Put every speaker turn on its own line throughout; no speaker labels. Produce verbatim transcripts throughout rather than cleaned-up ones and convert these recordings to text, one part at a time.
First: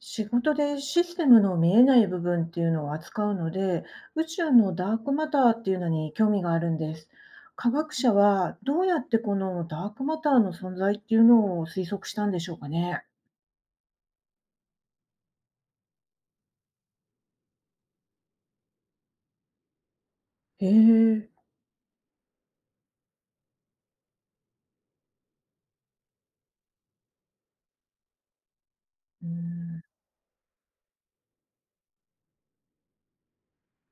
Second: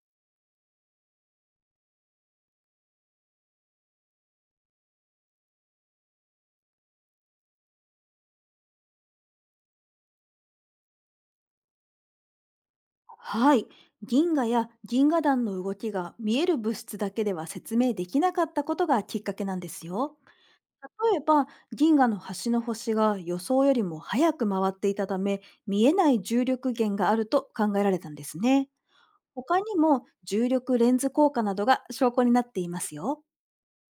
仕事でシステムの見えない部分っていうのを扱うので、宇宙のダークマターっていうのに興味があるんです。科学者はどうやってこのダークマターの存在っていうのを推測したんでしょうかね。
はい。銀河や銀河団の動きが見える物質だけでは説明できなかったことがきっかけなんですよ。
へ
例え
え、
ば銀河の端の星が予想よりも早く回っていたため、見えない重力源があると考えられたんですね。
う
他に
ん、
も重力レンズ効果などが証拠になっていますよ。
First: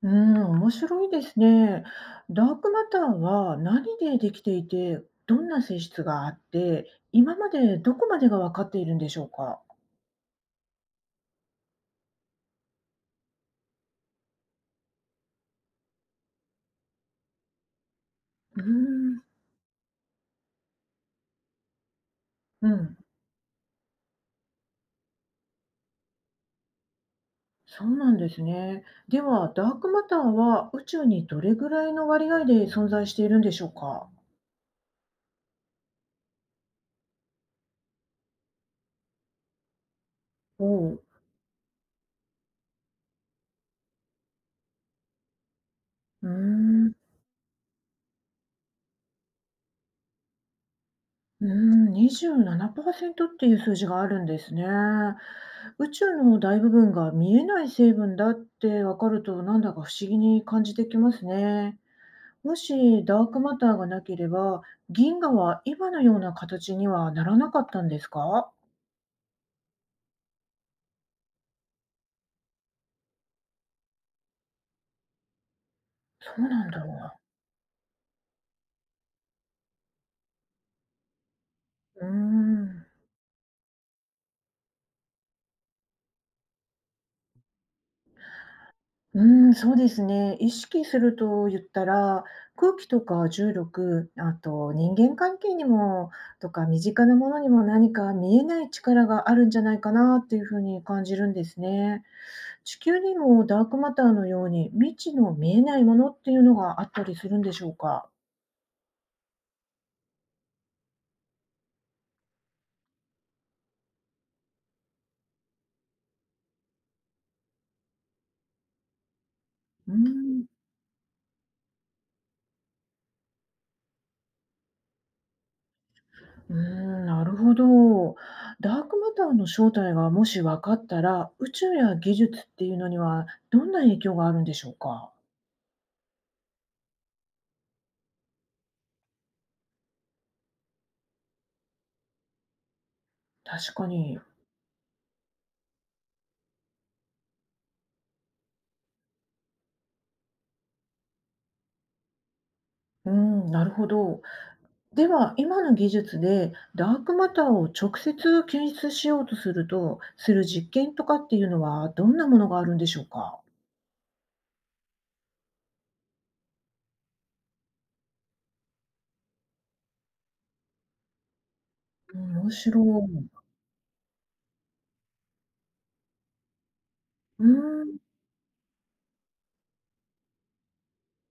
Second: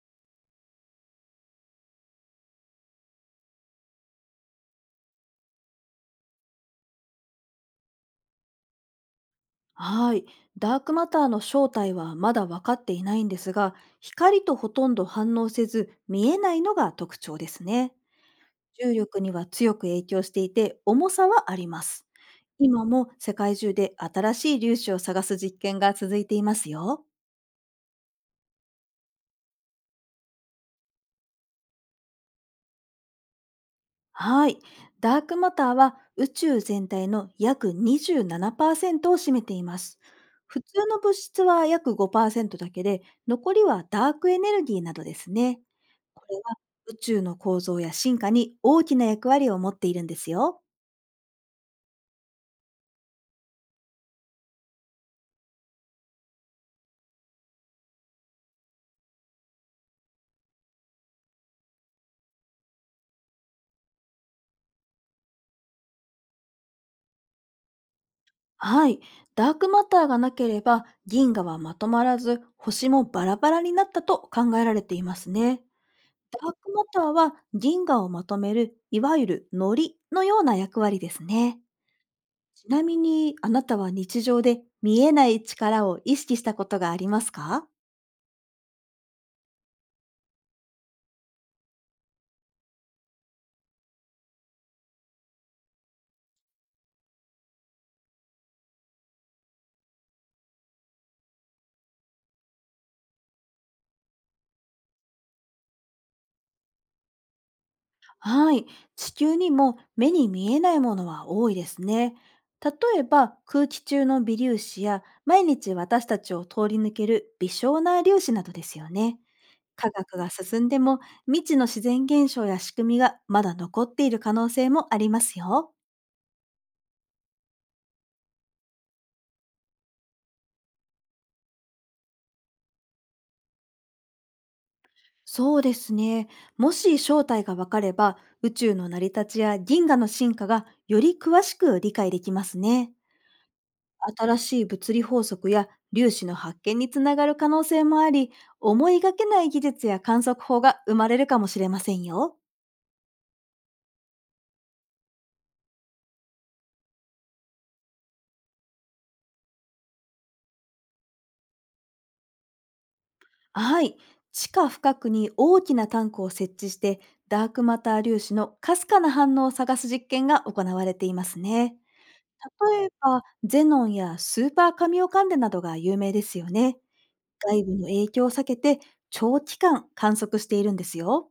うん、面白いですね。ダークマターは何でできていて、どんな性質があって、今までどこまでが分かっているんでしょうか。
はい。ダークマターの正体はまだ分かっていないんですが、光とほとんど反応せず見えないのが特徴ですね。
う
重力
ん、
には強く影響していて、重さはあります。
う
今
ん、
も世界中で新しい粒子を探す実験が続いていますよ。
そうなんですね。では、ダークマターは宇宙にどれぐらいの割合で存在しているんでしょうか？
はい。ダークマターは宇宙全体の約にじゅうななパーセントを占めています。普通
お
の
う。
物質は約ごパーセントだけで、残りはダークエネルギーなどですね。こ
うー
れは
ん、
宇
う
宙の構造や進化に大きな役割を持っているんですよ。
ーん、にじゅうななパーセントっていう数字があるんですね。宇宙の大部分が見えない成分だってわかると、なんだか不思議に感じてきますね。もしダークマターがなければ、銀河は今のような形にはならなかったんですか？
はい。ダークマターがなければ、銀河はまとまらず星もバラバラになったと考えられていますね。
そ
ダ
う
ー
な
ク
んだ。
マターは銀河をまとめる、いわゆる糊のような役割ですね。
うー
ちな
ん。
みに、あなたは日常で見えない力を意識したことがありますか？
うん、そうですね。意識すると言ったら、空気とか重力、あと人間関係にもとか、身近なものにも何か見えない力があるんじゃないかなっていうふうに感じるんですね。地球にもダークマターのように未知の見えないものっていうのがあったりするんでしょうか。
はい。地球にも目に見えないものは多いですね。例えば、空気中の微粒子や毎日私たちを通り抜ける微小な粒子などですよね。科
う
学が
ん、
進んでも、未知の自然現象や仕組みがまだ残っている可能性もありますよ。
うーん、なるほど。ダークマターの正体がもし分かったら、宇宙や技術っていうのにはどんな影響があるんでしょうか。
そうですね。もし正体が分かれば、宇宙の成り立ちや銀河の進化がより詳しく理解できますね。
確かに。
新しい物理法則や粒子の発見につながる可能性もあり、思いがけない技術や観測法が生まれるかもしれませんよ。
うん、なるほど。では、今の技術でダークマターを直接検出しようとすると、する実験とかっていうのはどんなものがあるんでしょうか？
はい。地下深くに大きなタンクを設置して、ダークマター粒子のかすかな反応を探す実験が行われていますね。
うん、面白
例えば、
い。
ゼノンやスーパーカミオカンデなどが有名ですよね。
う
外部
ー
の
ん、
影響を避けて、長期間観測しているんですよ。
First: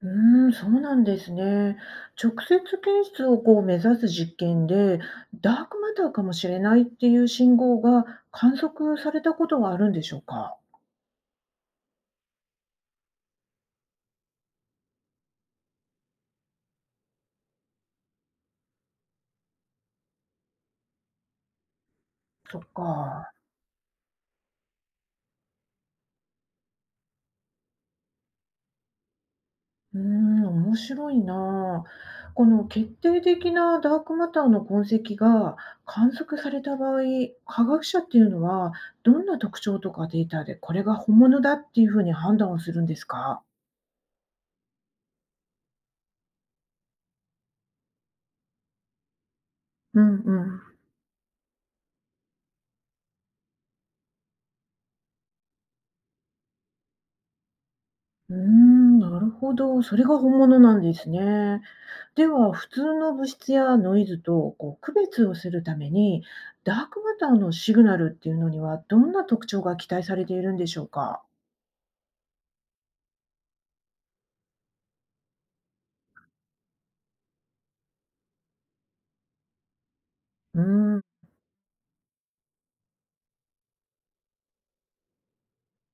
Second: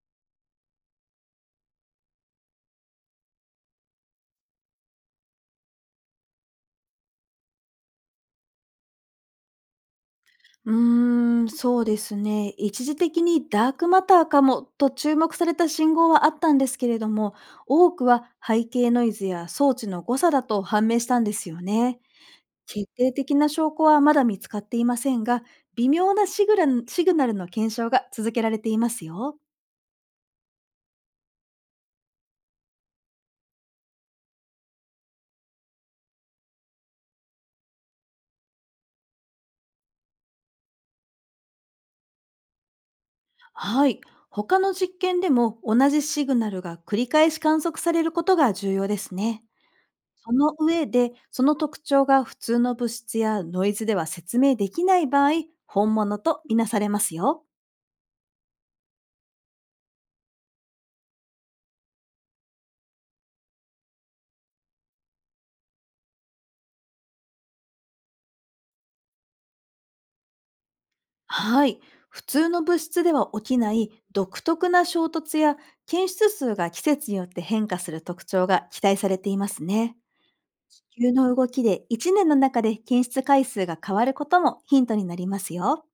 うん、そうなんですね。直接検出をこう目指す実験で、ダークマターかもしれないっていう信号が観測されたことはあるんでしょうか？
うーん、そうですね。一時的にダークマターかもと注目された信号はあったんですけれども、多くは背景ノイズや装置の誤差だと判明したんですよね。
そっ
決定
か。
的な証拠はまだ見つかっていませんが、微妙なシグランシグナルの検証が続けられていますよ。
うーん、面白いなあ。この決定的なダークマターの痕跡が観測された場合、科学者っていうのはどんな特徴とかデータでこれが本物だっていうふうに判断をするんですか？
はい。他の実験でも同じシグナルが繰り返し観測されることが重要ですね。
うん
そ
う
の
ん。
上で、その特徴が普通の物質やノイズでは説明できない場合、本物とみなされますよ。
うーん、なるほど。それが本物なんですね。では、普通の物質やノイズとこう区別をするために、ダークマターのシグナルっていうのにはどんな特徴が期待されているんでしょうか？
はい。普通の物質では起きない独特な衝突や検出数が季節によって変化する特徴が期待されていますね。
うーん。
地球の動きでいちねんの中で検出回数が変わることもヒントになりますよ。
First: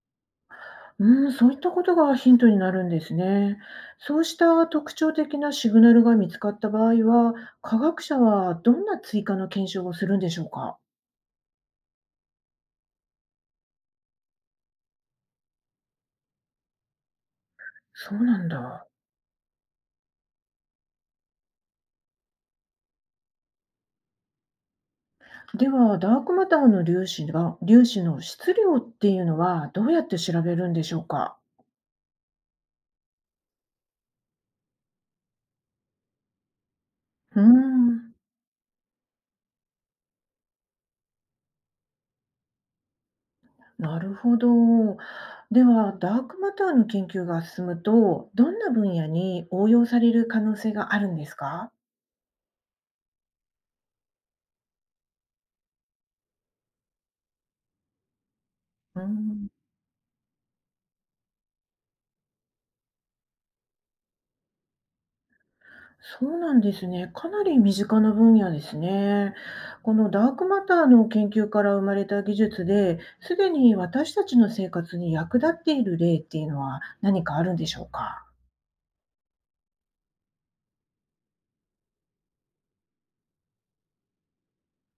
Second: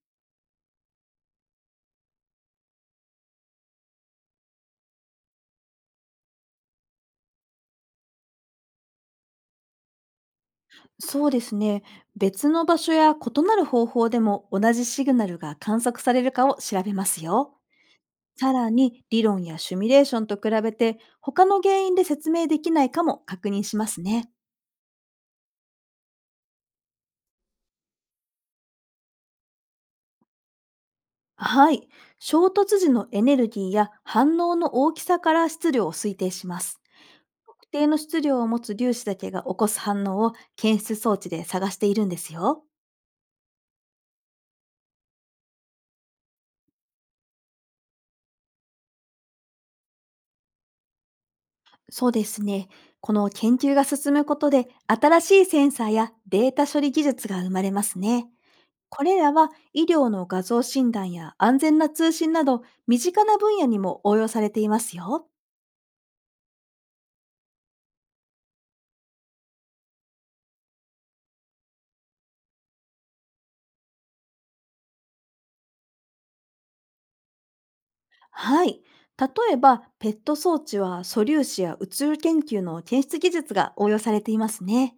うん、そういったことがヒントになるんですね。そうした特徴的なシグナルが見つかった場合は、科学者はどんな追加の検証をするんでしょうか。
そうですね。別の場所や異なる方法でも同じシグナルが観測されるかを調べますよ。
そうなん
さら
だ。
に、理論やシミュレーションと比べて他の原因で説明できないかも確認しますね。
では、ダークマターの粒子が、粒子の質量っていうのはどうやって調べるんでしょうか。
はい。衝突時のエネルギーや反応の大きさから質量を推定します。
うー
特定の
ん、
質量を持つ粒子だけが起こす反応を検出装置で探しているんですよ。
なるほど。では、ダークマターの研究が進むと、どんな分野に応用される可能性があるんですか。
そうですね。この研究が進むことで、新しいセンサーやデータ処理技術が生まれますね。
うー
これら
ん、
は医療の画像診断や安全な通信など、身近な分野にも応用されていますよ。
そうなんですね。かなり身近な分野ですね。このダークマターの研究から生まれた技術で、すでに私たちの生活に役立っている例っていうのは何かあるんでしょうか？
はい。例えば、ペット装置は素粒子や宇宙研究の検出技術が応用されていますね。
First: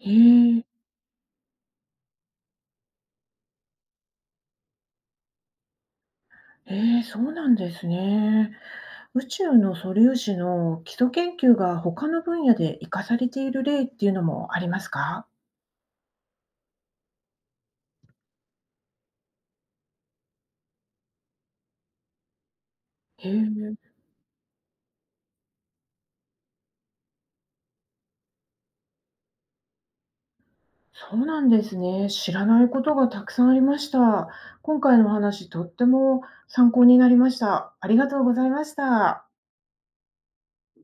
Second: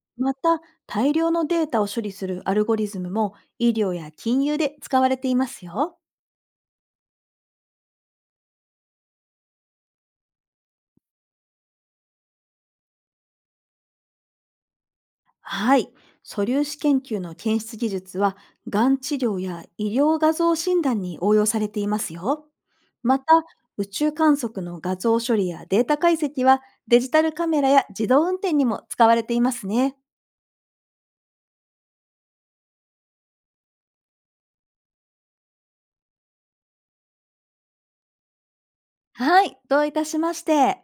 へ
また、
え、
大量のデータを処理するアルゴリズムも医療や金融で使われていますよ。
へえ、そうなんですね。宇宙の素粒子の基礎研究が他の分野で活かされている例っていうのもありますか？
はい。素粒子研究の検出技術は、がん治療や医療画像診断に応用されていますよ。また、
へ
宇
え。
宙観測の画像処理やデータ解析は、デジタルカメラや自動運転にも使われていますね。
そうなんですね。知らないことがたくさんありました。今回のお話、とっても参考になりました。ありがとうございました。
はい。どういたしまして。